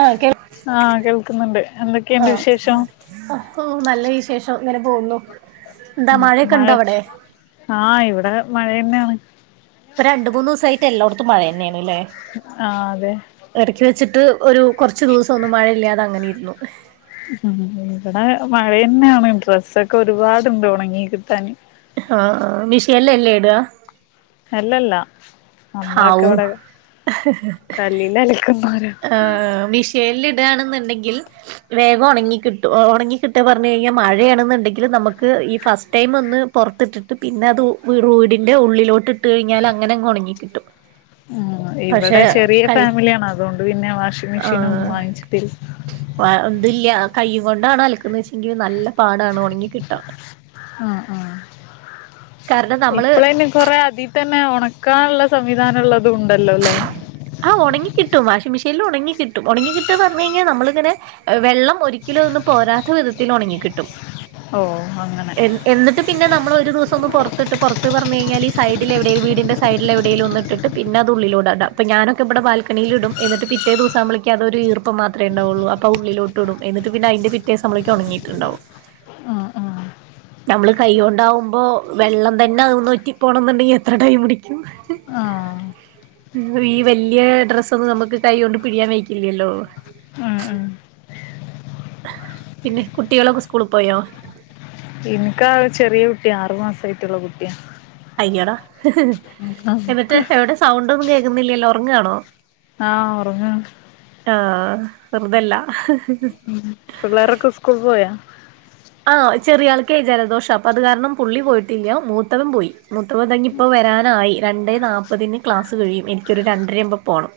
ആഹ് കേ ആഹ് കേൾക്ക്ന്ന്ണ്ട് എന്തൊക്കെണ്ട് വിശേഷം ഹൊ ഹോ നല്ല വിശേഷം ഇങ്ങനെ പോകുന്നു എന്താ മ് മഴയൊക്കെ മഴ ഉണ്ടോ അവിടെ ആഹ് ഇവടെ മഴന്നേണ് ഇപ്പ രണ്ട് മൂന്ന് ദൂസായിട്ട് എല്ലാട ത്തും മഴന്നേണ്ല്ലെ ആഹ് അതെ എടക്ക് വെച്ചിട്ട് ഒരു കൊറച്ച് ദുവസം ഒന്നും മഴയില്ലാതെ അങ്ങനെ ഇര്ന്നു ഉം ഇവടെ മഴന്നേണ് ഡ്രസ്സൊക്കെ ഒര്പാട്ണ്ട് ഒണങ്ങി കിട്ടാന് ആഹ് മിഷേനിലല്ലെ ഇടാ അല്ലല്ല നമ്മളൊക്കെ ഹാവൂ ഇവിടെ കല്ലിൽ അലക്കുന്നോരാ ആഹ് മിഷി ലില്ല് ഇടാണ്ന്നുണ്ടെങ്കിൽ വേഗം ഉണങ്ങി കിട്ടും ഉണങ്ങി കിട്ടാ പർഞ് കഴിഞ്ഞാ മഴേണ്ന്ന്ണ്ടെങ്കി നമ്മക്ക് ഈ ഫസ്റ്റ് ടൈം ഒന്ന് പൊർത്ത്ട്ട്ട്ട് പിന്നെ അത് വീടിന്റെ ഉള്ളിലോട്ട് ഇട്ട് കഴിഞ്ഞാല് അങ്ങനങ്ങ് ഒണങ്ങി കിട്ടും മ് പക്ഷെ ഇവടെ ചെര്യേരു കൈ ഫാമിലിയാണ്. അതോണ്ട് പിന്നെ വാഷിംഗ് മെഷീനൊന്നും വാങ്ങിച്ചിട്ടില്ല വാ തില്ല കൈയ്യും കൊണ്ടാണ് അലക്കുന്നെച്ചെങ്കി നല്ല പാടാണ് ഒണങ്ങി കിട്ടാൻ ആഹ് ആഹ് കാരണം നമ്മള് ഇപ്പളൈന് കൊറേ അതി തന്നെ ഒണക്കാള്ള സംവിധാനള്ളതുണ്ടല്ലോല്ലെ ആഹ് ഒണങ്ങി കിട്ടും, വാഷിങ് മെഷീൻല് ഒണങ്ങി കിട്ടും ഒണങ്ങി കിട്ടാന്ന് പർഞ് കഴിഞ്ഞാ നമ്മളിങ്ങനെ വെള്ളം ഒരിക്കലും അതീന്ന് പോരാത്ത വിധത്തിലൊണങ്ങി കിട്ടും ഓഹ് അങ്ങനെ എന്നിട്ട് പിന്നെ നമ്മള് ഒരു ദിവസൊന്ന് പൊറത്ത്ട്ട് പൊർത്ത് പർഞ്കൈഞ്ഞാല് ഈ സൈഡിലെവിടേലും വീടിന്റെ സൈഡിലെവിടേലും ഒന്ന്ട്ട്ട്ട് പിന്നെ അത് ഉള്ളിലൂടെടാം. അപ്പ ഞാനൊക്കെ ഇവടെ ബാൽക്കണില്ടും എന്ന്ട്ട് പിറ്റേ ദിവസാകുമ്പളേക്കും അതൊരു ഈർപ്പ പ്പം മാത്രേണ്ടാവൊള്ളൂ അപ്പം ഉള്ളിലൊട്ട്ടും. എന്നിട്ട് പിന്നെ അയിന്റെ പിറ്റേസാവുമ്പളേക്കും ഒണങ്ങീറ്റ്ണ്ടാവും ആഹ് ആഹ് നമ്മള് കൈയ്യോണ്ടാവുമ്പോ വെള്ളം തന്നെ അതീന്ന് ഒറ്റി പോണം ന്ന്ണ്ടെങ്കിൽ എത്ര ടൈം പിടിക്കും ആഹ് ഈ വല്ല്യേ ഡ്രസ്സൊന്നും നമ്മക്ക് കൈകൊണ്ട് പിഴിയാൻ വെയ്ക്കില്ലല്ലോ ആഹ് ആഹ് പിന്നെ കുട്ട്യാളൊക്കെ സ്കൂള് പോയോ ഇൻക്കാ ചെറ്യേ കുട്ട്യാ, ആറ് മാസായ്റ്റ്ള്ള കുട്ട്യാ അയ്യടാ എന്നിട്ട് എവിടെ സൗണ്ടൊന്നും കേക്ക്ന്നില്ല്യ ല്ലോ ഒറങ്ങ് ആണോ ആഹ് ഒറങ്ങ ആഹ് വെറുതല്ല ഉമ് പിള്ളേരൊക്ക സ്കൂൾ പോയാ ആഹ് ചെറിയ ആൾക്കേ ജലദോഷം അപ്പൊ അത് കാരണം പുള്ളി പോയിട്ടില്ല മൂത്തവൻ പോയി മൂത്തവൻ തങ്ങി ഇപ്പം വെരാനായി രണ്ടെ നാപ്പതിന് ക്ലാസ്സ് കഴിയും എനിക്കൊരു രണ്ടരയാവുബം പോണം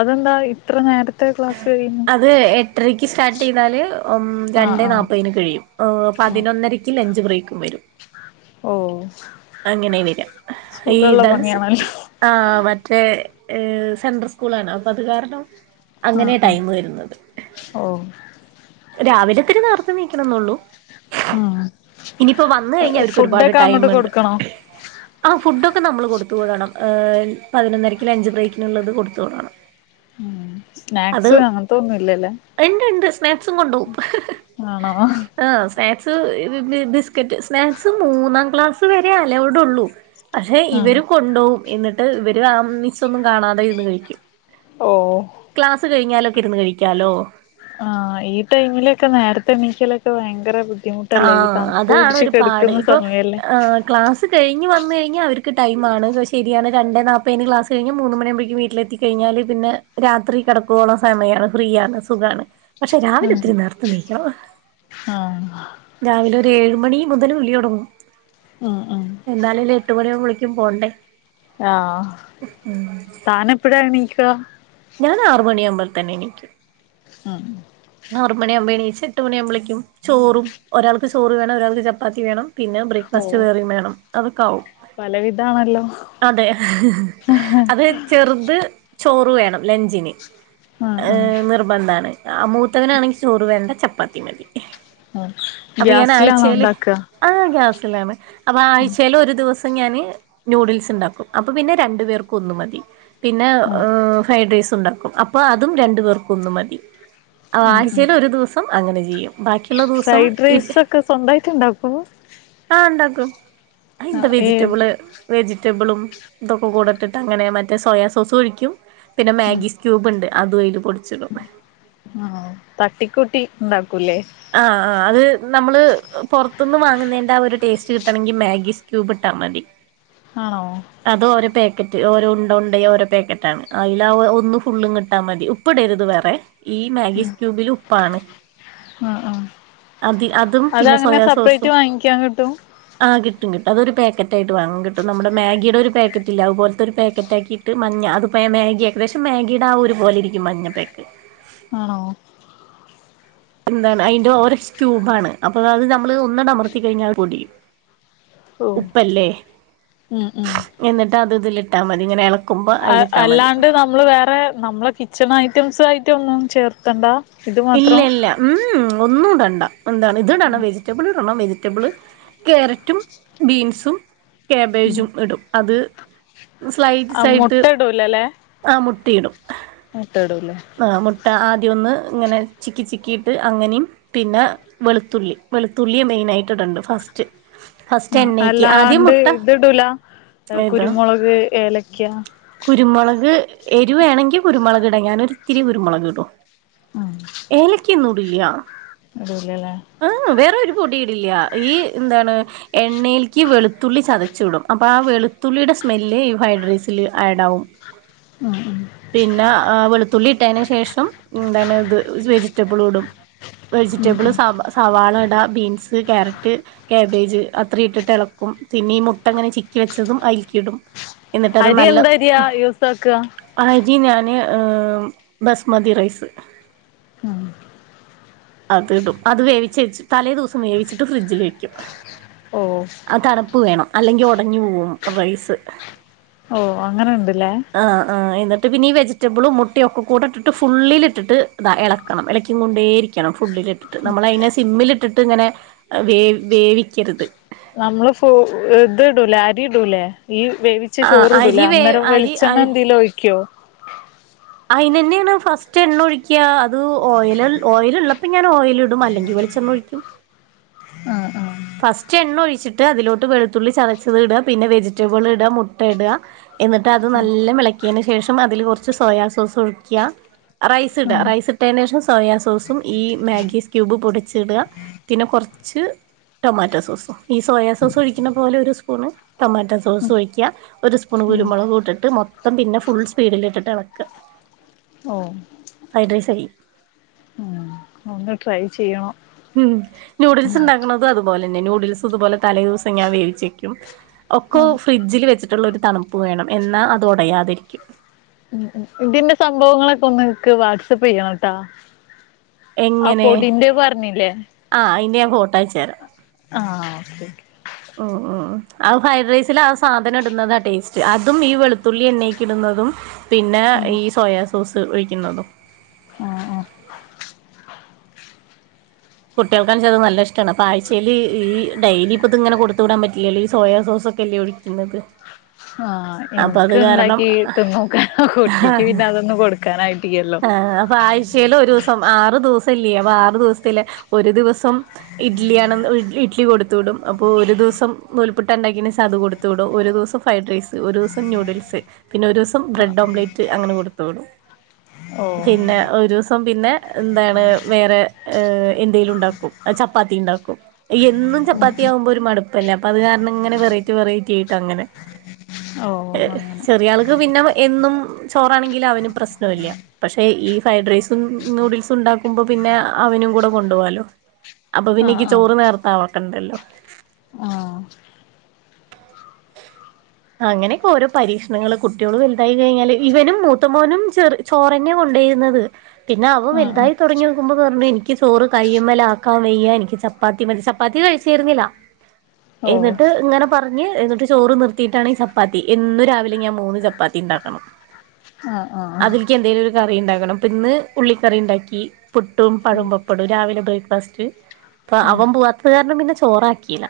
അതെന്തായി ഇത്ര നേരത്തെ ക്ല സുവിനു അത് എട്ടരയ്ക്ക് സ്റ്റാർട്ട് ചെയ്താല് ഓഹ് ആഹ് ആഹ് രണ്ടെനാപ്പതിന് കഴിയും ഓഹ് പതിനൊന്നര ഇ ലഞ്ച് ബ്രേക്കും വെരും ഓഹ് അങ്ങനെ വെര ഈ സുഖള്ള ഡാസ് പണിയാണല്ലോ ആഹ് മറ്റേ സെൻട്ര സ്കൂളാണ് അപ്പൊ അത് കാരണം അങ്ങനെ ടൈം വെര്ന്നത് ഓ രാവിലെ ത്തിരി നേർത്തെ നീക്കണ ന്നേള്ളൂ ആഹ് ഇനിയിപ്പോ വന്ന് കഴിഞ്ഞാ അവര്ക്ക് ഒരുപാട് ഫുഡൊക്കെ അങ്ങോട്ട് ടൈമ്ണ്ട് കൊടുക്കണോ ആ ഫുഡൊക്കെ നമ്മൾ കൊടുത്തു വിടണം പതിനൊന്നരക്കി ലഞ്ച് ബ്രേക്കിന്ള്ളത് കൊടുത്തു വിടണം ഉ അത് സ്നാക്സ് അങ്ങനത്തൊന്നും ഇല്ലല്ലേ ഉണ്ട് ഉണ്ട് സ്നാക്സും കൊങ്ങോവും ആണോ ആഹ് സ്നാക്സ് ബിസ്ക്കറ്റ് സ്നാക്സ് മൂന്നാം ക്ലാസ് വരെ അലോവ്ടെള്ളൂ അക്ഷെ ആഹ് ഇവര് കൊണ്ടോവും എന്നിട്ട് ഇവര് അംമിസൊന്നും കാണാതെ ഇരുന്ന് കഴിക്കും ഓഹ് ക്ലാസ് കിഞ്ഞാലൊക്കെ ഇരുന്ന് കഴിക്കാലോ ആഹ് ഈ ടൈമിലെക്കെ നേരത്തെ എണിക്കലൊക്കെ ഭയങ്കര ബു ബുദ്ധിമുട്ടല്ലേ ഈ ആഹ് തണുപ്പു അതാണ് പുടിച്ച് ഒരു പാട് കെടക്ക്ന്ന ഇപ്പൊ സമയല്ലേ ആഹ് ക്ലാസ് കഴിഞ്ഞ് വന്ന് കഴിഞ്ഞ അവര്ക്ക് ടൈമ ആണ് പഷേ ശെരി ആണ് രണ്ടേ നാപ്പേന് ക്ലാസ് കഴിഞ്ഞ് മൂന്ന് മണി ആവുമ്പയേക്കും വീട്ടിലെത്തി കെഴിഞ്ഞാല് പിന്നെ രാത്രി കെടക്കുവോളം സമയാണ് ഫ്രീ ആണ് സുഖാണ് പക്ഷെ രാവിലെ ഉം ഇത്തിരി നേരത്തെ നീക്കണം ഹ രാവിലെ ഒര് ഏഴ് മണി മുതൽ വിളി ഒടങ്ങും ഉം ഉം എന്നാലല്ലെ എട്ട് മണി ആവുമ്പളക്കും പോണ്ടേ ആഹ് താൻ എപ്പഴാ എണീക്ക ഞാൻ ആറ് മണിയാവുബൾ തന്നെ എണീക്കും ആഹ് ആറ് മണിയാവുബേ എണീച്ച് എട്ട് മണിയുമ്പളേക്കും ചോറും ഒരാൾക്ക് ചോറ് വേണം ഒരാൾക്ക് ചപ്പാത്തി വേണം പിന്നെ ഓ ബ്രേക്ക്ഫാസ്റ്റ് വേറയും വേണം അതൊക്ക ആവും പലവിധാണല്ലോ അതെ അത് ചെർത് ചോറ് വേണം ലഞ്ചിന് ആഹ് ആഹ് ഏഹ് നിർബന്ധാണ് ആ മൂത്തവനാണെങ്കി ചോറ് വേണ്ട ചപ്പാത്തി മതി ആഹ് അപ്പൊ ഞാൻ ഗ്യാസിലാണോ ആഴ്ചയില് ഇണ്ടാക്ക ആ ഗ്യാസിലാണ് അപ്പ ആഴ്ചേല് ഒരു ദിവസം പ്പ ഞാൻ ന്യൂഡിൽസ് ഇണ്ടാക്കും അപ്പൊ പിന്നെ രണ്ട് പേർക്കും ഒന്ന് മതി പിന്നെ ആഹ് ഏഹ് ഫ്രെഡ് റൈസുണ്ടാക്കും അപ്പ അതും രണ്ട് പേർക്കും ഒന്ന് മതി ഉം ഉം ആഴ്ച്ചെല് ഒരു ദുസം പ്പം അങ്ങനെ ചെയ്യും ബാക്കിള്ള ദുവസം ഫ്രൈഡ് ഇഡ് റൈസൊക്കെ സ്വന്തായിട്ട് ഇണ്ടാക്കോ ആഹ് ണ്ടാക്കും അയിന്താ ആഹ് ഏത് വെജിറ്റബിള് വെജിറ്റബിളും ഇതൊക്ക കൂടെ ഇട്ടിട്ട് അങ്ങനെ മറ്റേ സോയാ സോസും ഒഴിക്കും പിന്നെ ഉം മാഗി സ്ക്യൂ ബ്ണ്ട് അതും അയിൽ പൊടിച്ചിടും ആഹ് തട്ടി ക്കൂട്ടി ണ്ടാക്കുലേ ആഹ് ആഹ് അത് നമ്മള് പുറത്തുന്ന് വാങ്ങുന്നെന്റെ ആ ഒരു ടേസ്റ്റ് കിട്ടണെങ്കി മാഗീസ് ക്യൂബ് ഇട്ടാ മതി ആണോ? അത്ഓരോപേക്കറ്റ്ഓരോണ്ടണ്ടയോരോപേക്കറ്റാണ്അയില ഒന്ന് ഫുുള്ളുങ്ങിട്ടാമതിയൊ ഇപ്പ്ടര്ത് വേറെ ഈ മാഗീസ് ക്യൂബില് ഉപ്പാണ് ആഹ് ആഹ് അതങ്ങനെ അതിഅതുംപിന്നെസോയാ സെപ്പറേറ്റ് സോസും വാങ്ങിക്കാൻ കിട്ടും ആഹ്കിട്ടും കിട്ടും അതൊരു പേക്കറ്റായിയിട്ട് വാങ്ങാകിട്ടും നമ്മുടെമാ ഗിയിടൊരുപേക്കറ്റില്ലേഅയിപോലത്തൊരുപേക്കറ്റാക്കിയിട്ട്മഞ്ഞ അത് പേമേഗിഏകദേശംമേഗിയിടെ ആഒരുപോലെയിരിക്കും ഈമഞ്ഞപൈക്ക് ആണോ? എന്താണ് അതിന്റോരോസ് ക്യൂബണ് അപ്പഅത് നമ്മള് ഒന്നണ്ടമർത്തികഴിഞ്ഞ അയി പൊടിയും ഓഹ് ഉം ഉം ഉപ്പല്ലേഎന്നിട്ടത് ഇതിലിട്ടാ മതി ഇങ്ങനെ എള അഹ്അല്ലാണ്ട് നമ്മള് വേറെ നമ്മള് കിച്ചൺഐറ്റംസായിറ്റൊന്നുംചേർത്തണ്ട ഇല്ല്യഇല്ല്യ ഉം ഒന്നുടണ്ടഎന്താണ് ഇതി ഉം ടണംവെജി വെജിറ്റബ്‌ളിടണംവെജിറ്റബിള് കേരറ്റുംബീൻസുംച ഉം കേബേജും ഇടുംഅത് സ്ലൈഡ്സായിട്ട് ടുല്ലല്ലേ ആമുട്ടിയിടും മുട്ടടുലെ ആമുട്ടആദ്യന്ന്ഇങ്ങനെചിക്കി ചിക്കിയിട്ട്അങ്ങനെയും പിന്നെവെളുത്തുള്ളിവെളുത്തുള്ളി മെയിനായിട്ടിടണ്ട്ഫസ്റ്റ് ആഹ് അല്ലാണ്ട് ഇത്ടുല ഏതാ കുരുമുളക് ഏലക്ക കുരുമുളക് എരുവേണെങ്കിൽ കുരുമുളകിടാഞാനൊരിത്തിരി കുരുമുളകിടും ഏലക്കൊന്നുംടില്ല്യാ ഇടൂലല്ലേ ആഹ് വേറൊരു പൊടില്ല്യാ ഈ ന്താണ് എണ്ണേൽക്ക് വെളുത്തുള്ളി ചതച്ചിടും അപ്പോ ആ വെളുത്തുള്ളിയുടെ സ്മെല്ല് ഈ ഫൈഡ്രൈസിൽ ആഡാവും ആഹ് ആഹ് ഇട്ടയിന്ശേഷംന്താണ്ത് ഉം ഉം വേജിറ്റബിള്‌ടുംവെജിറ്റബിൾസ് സബ സവാളട ബീൻസ് ക്യാരറ്റ് കേബേജ് അത്രയിട്ടിട്ട് എളക്കും പിന്നെ ഈ മുട്ടങ്ങനെചിക്കി വെച്ചതുംഅയിൽക്കിയിടും എന്നിട്ടത് അരി നല്ല എന്തരിയാ യൂസാക്ക അരിഞാനെ ബസ്മതിറൈസ് ഉം അത്ടുംഅത് വേവിചെച്ച് തലേ ദിവസം വേവിച്ചിട്ട് ഫ്രിഡ്ജിലെക്കും ഓഹ് ആ തണുപ്പ് വേണം അല്ലെങ്കി ഒടഞ്ഞ്പോവുംറൈസ് ഓ അങ്ങനെണ്ട്ല്ലേ ആ ആ എന്നിട്ട് പിന്നെഈ വെജിറ്റബിളുംമുട്ടയൊക്കെകൂടെട്ടിട്ട് ഫുള്ളിൽട്ടിട്ട് ഇതാ എളക്കണം ഇളക്കി കൊണ്ടേരിക്കും ക്കണം ഫുളിലിട്ടിട്ട് നമ്മളയിനെ സിമ്മിലിട്ടിട്ട്ങ്ങനെ വേ വേവിക്കരുത് നമ്മള്ഫു ഇതുടൂലെ അരിടൂലേഈ വേവി ച്ച ആ ചോറൂടുലെ അരി വേ അരി അന്നേരംവെളിച്ചെണ്ണലെന്തേലുംഒയ്ക്കോ അയിന്ന്നെയാണ്ഫസ്റ്റ്എണ്ണ ഒയിക്ക്യഅത്ഓയിൽ ഓയിലി ള്ളപ്പോ ഞാൻ ഓയിലിടും അല്ലെങ്കി വെളി ച്ചണ്ണോഴിക്കും ആഹ് ആഹ് ഫസ്റ്റ്എണ്ണഒഴിച്ചിട്ട് അതിലോട്ട് വെളുത്തുള്ളി ചതച്ചതിട പിന്നെ വെജിറ്റബിളിടാമുട്ടടാ എന്നിട്ട്അത് നല്ലവെളക്കിയന് ശേഷംഅതില് കൊറച്ച് സോയാ സോസ്ഒഴിക്ക റൈസ്ഇട ഉം റൈസ് ഇട്ടയിനേഷം സോയാസോസുംഈമാഗിസ്ക്യൂബ് പൊടിച്ചീട പിന്നെ കൊറച്ച് ടൊമാറ്റോസോസുംഈസോയ സോസ് ഒഴികകെണപോലെ ഒരു സ്പൂണ് ടൊമാറ്റോസോസ് ഒഴിക്ക ഒരു സ്പൂൺ ഉം കുരുമുളകിട്ടിട്ട്മൊത്തം പിന്നെ ഫുൾ സ്പീഡിൽട്ടിട്ട് എളക്ക ഓഹ് ഫൈഡ്രസ് ഒന്ന് ട്രൈ ചെയ്യണം ഹ്മ് നൂഡിൽസ്ണ്ടാക്ക്ണതും അത്പോലെന്നെ നൂഡിൽസ്ത്പോലെ തലേ ദിവസം ഞാൻ വേവിച്ച്വെക്കും ഒക്കൊ ആഹ് ഫ്രിഡ്ജില് വെച്ചിട്ടുള്ളൊരു തണുപ്പ് വേണം എന്നാ അത് ഒടയാതിരിക്കും ഉം ഉം ഇതിന്റെ സംഭവങ്ങളൊക്കൊന്നെനിക്ക് വാട്സപ്പെയ്യണംട്ടാ എങ്ങനെ പറഞ്ഞില്ലേ ആ അയിന്റെ ഞാൻ ഫോട്ടയച്ചരാം ആഹ് ഓക്കെ ഓക്കെ ഹ്മ് ഹ്മ് ആ ഫ്രൈഡ്രൈസിലാ സാധനിടുന്നതാ ടേസ്റ്റ്, അതും ഈ വെളുത്തുള്ളി എണ്ണയ്ക്കിടുന്നതും പിന്നെ ഓക്കെ ഉം ഈ സോയസോസ് ഒഴിക്കുന്നതും ആഹ് ആഹ് കുട്ടികൾക്കാണെച്ചാത് നല്ല ഇഷ്ടാണ് അപ്പ ആഴ്ച്ചയില് ഈ ഡെയ്ലിപ്പതിങ്ങനെ കൊടുത്ത് വിടാ പറ്റില്ലല്ലോ ഈ സോയാ സോസൊക്കെല്ലേ ഒഴി പിന്നത് ആഹ് എനിക്ക്ണ്ടാക്കിതിന്ന് നോക്ക കുട്ടിക്ക് പിന്നെ അതൊന്നും കൊടുക്കാനായിട്ടില്ലല്ലോ ആഹ് അപ്പൊ ആഴ്ചയിലൊരൂസം ആറു ദിവസില്ലേ അപ്പൊ ആറു ദിവസത്തില് ഒരു ദിവസം ഇഡ്ലിയാണെന്ന് ഇഡ്ലി കൊടുത്ത്വിടും അപ്പൊ ഒരു ദിവസം നൂൽപ്പുട്ട്ണ്ടാക്കിനാ അത് കൊടുത്ത് കൊട്ത്ത്വിടും. ഒരു ദിവസം ഫ്രൈഡ്റൈസ്, ഒരു ദിവസം ന്യൂഡിൽസ്, പിന്നെ ഒരു ദിവസം ബ്രഡ് ആഹ് ഓംലേറ്റ് അങ്ങനെ കൊട്ത്ത്വിടും ഓഹ് പിന്നെ ഒരുദിവസം പിന്നെ എന്താണ് വേറെ ഏഹ് എന്തെലുണ്ടാക്കും ചപ്പാത്തിയ്ണ്ടാക്കും എന്നും ഉം ഉം ചപ്പാത്തിയാവുമ്പൊരു മട്പ്പല്ലേ അപ്പൊ അത് കാരണം ഇങ്ങനെ വെറൈറ്റി വെറൈറ്റിയായിട്ടങ്ങനെ ഓഹ് അങ്ങനെ ചെറിയാള്ക്ക് പിന്നെ എന്നും ചോറാണെങ്കിലവന് പ്രശ്നവില്ല പക്ഷെ ഈ ഫ്രൈഡ്രൈസും നൂഡിൽസുണ്ടാക്കുമ്പൊ പിന്നെ അവനും കൂട കൊണ്ടുപോവാലോ ആഹ് അപ്പൊപ്പിന്നെനിക്ക് ചോറ് നേറത്ത വെക്കണ്ടല്ലോ ആഹ് [inaudible] അങ്ങനെയൊക്കോരോ പരീക്ഷണങ്ങള് കുട്ടികള് വലുതായിക്കഴിഞ്ഞാല് ഇവനും മൂത്തമോനും ചെറ് ചോറെഞ്ഞെ കൊണ്ടോയിരുന്നത് പിന്നെ അവൻ ആഹ് ആഹ് വലുതായി തൊടങ്ങിനോക്കുമ്പൊ പറഞ്ഞു എനിക്ക് ചോറ് കയ്യുമ്മലാക്കാൻ വയ്യാ എനിക്ക് ച ചപ്പാത്തി മതി ചപ്പാത്തി കഴിച്ചിരുന്നില്ല ആഹ് ഓഹ് എന്നിട്ട് ഇങ്ങനെ പറഞ്ഞ് ചോറ് നിർത്തിട്ടാണീ ചപ്പാത്തി, എന്നും രാവിലെ ഞാൻ മൂന്ന് ചപ്പാത്തിയ്ണ്ടാക്കണം ആഹ് ആഹ് അതില്ക്കെന്തേലൊരു കറിയ്ണ്ടാക്കണം, അപ്പിന്ന് ഉള്ളിക്കറിയ്ണ്ടാക്കി പുട്ടും ഉം പഴവും പപ്പടവും രാവിലെ ബ്രേക്ക്ഫാസ്റ്റ് അപ്പൊ ആഹ് അവൻ പോവാത്തത് കാരണം പിന്നെ ചോറാക്കിയില്ല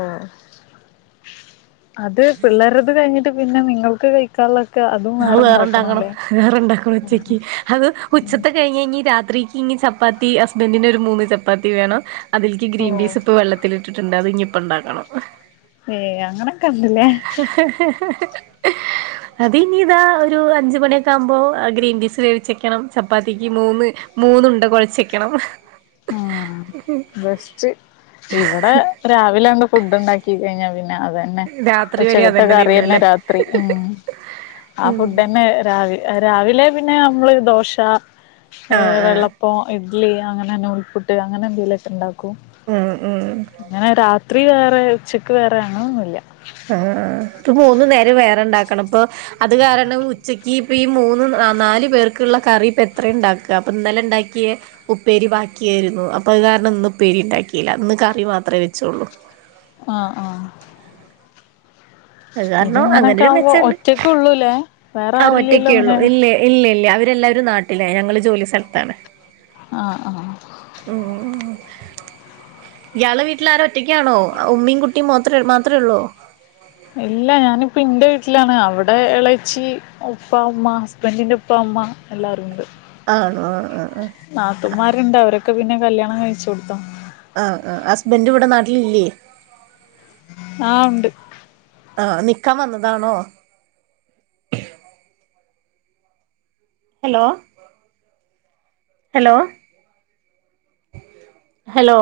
ഓഹ് അത് പിള്ളേർടത് കഴിഞ്ഞിട്ട് പിന്നെ നിങ്ങൾക്ക് കഴിക്കാനുള്ള അത് വേറെണ്ടാക്കണം വേറെണ്ടാക്കണം ഉച്ചക്ക് അത് ഉച്ചത്തെ കഴിഞ്ഞ്നി രാത്രിക്ക് ഇനി ചപ്പാത്തി ഹസ്ബന്റിനൊരു മൂന്ന് ചപ്പാത്തി വേണം അതിൽക്ക് ഓഹ് ഗ്രീൻപീസ്പ്പൊ വെള്ളത്തിലിട്ടിട്ടുണ്ട് അതിനിപ്പ്ണ്ടാക്കണം ഏഹ് അങ്ങന ഹ്-ഹ്-ഹ്-ഹ്-ഹ് [inaudible] അതിനി ഇതാ ഒരു അഞ്ച് മണിയൊക്കാകുമ്പൊ ഗ്രീൻപീസ് വേവിച്ചെക്കണം, ചപ്പാത്തിക്ക് മൂന്ന് മൂന്നുണ്ട കൊഴച്ചെക്കണം ആഹ് ബെസ്റ്റ് ഇവിടെ രാവിലങ്ങ്ണ്ട് ഫുഡ്ണ്ടാക്കി കഴിഞ്ഞാ പിന്നെ അതെ ന്നെ രാത്രി വരെ ഉച്ചെക്കത്തെ അതന്നെ കറിയെന്നെ തിന്നൂല്ലേ രാത്രി ഉം ആ ഫുഡെന്നെ രാ രാവിലെ പിന്നെ നമ്മള് ദോശ ഏ ആഹ് ആഹ് വെള്ള പ്പം ഇഡ്ലി അങ്ങനെ നൂൽപുട്ട് അങ്ങനെന്തെലൊക്ക്ണ്ടാക്കും ഹ്മ് ഹ്മ് ഇങ്ങനെ രാത്രി വേറെ ഉച്ചക്ക് വേറെ അങ്ങനൊന്നുല്ല ആണ് ഇപ്പ മൂന്ന് നേരം വേറെണ്ടാക്കണം ഇപ്പൊ അത് കാരണം ഉച്ചക്ക് ഈ ഇപ്പീ മൂന്ന് നാല് പേർക്കുള്ള കറി ഇപ്പെത്രയ്ണ്ടാക്കാ അപ്പം ഇന്നലെ ഇണ്ടാക്കിയ ഉപ്പേരി ബാക്കിയായിരുന്നു അപ്പൊ അത് കാരണം ഇന്ന് ഉപ്പേരി ഇണ്ടാക്കിയില്ല ഇന്ന് കറി മാത്രേ വെച്ചൊള്ളൂ ആഹ് ആഹ് അത് കാരണം അങ്ങനൊരു മെച്ചണ്ട് ള്ളൂല്ലേ ആഹ് ഒറ്റക്കേള്ളൂ ഇല്ലേ ഇല്ല ഇല്ലേ അവരെല്ലാവരും നാട്ടിലേ ഞങ്ങള് ജോലി സ്ഥലത്താണ് ആഹ് ആഹ് ഉം ഉം ഇയാളെ വീട്ടില ആര ഒറ്റക്കാണോ ഉമ്മയും കുട്ടിയും മാത്ര മാത്രേ ഉള്ളോ ഇല്ല ഞാനിപ്പ എന്റെ വീട്ടിലാണ് അവിടെ ഇളച്ചി ഉപ്പാ ഉമ്മ ഹസ്ബൻറിന്റെ ഉപ്പ ഉമ്മ എല്ലാരും ഉണ്ട് ആണോ ആഹ് ആഹ് ആഹ് നാത്തന്മാരുണ്ട് അവരൊക്കെ പിന്നെ കല്യാണം കഴിച്ചു കൊടുത ആഹ് ആഹ് ഹസ്ബൻറ് ഇവിടെ നാട്ടിലില്ലേ ആഹ് ഒണ്ട് ആഹ് നിക്കാൻ വന്നതാണോ ഹലോ ഹലോ ഹലോ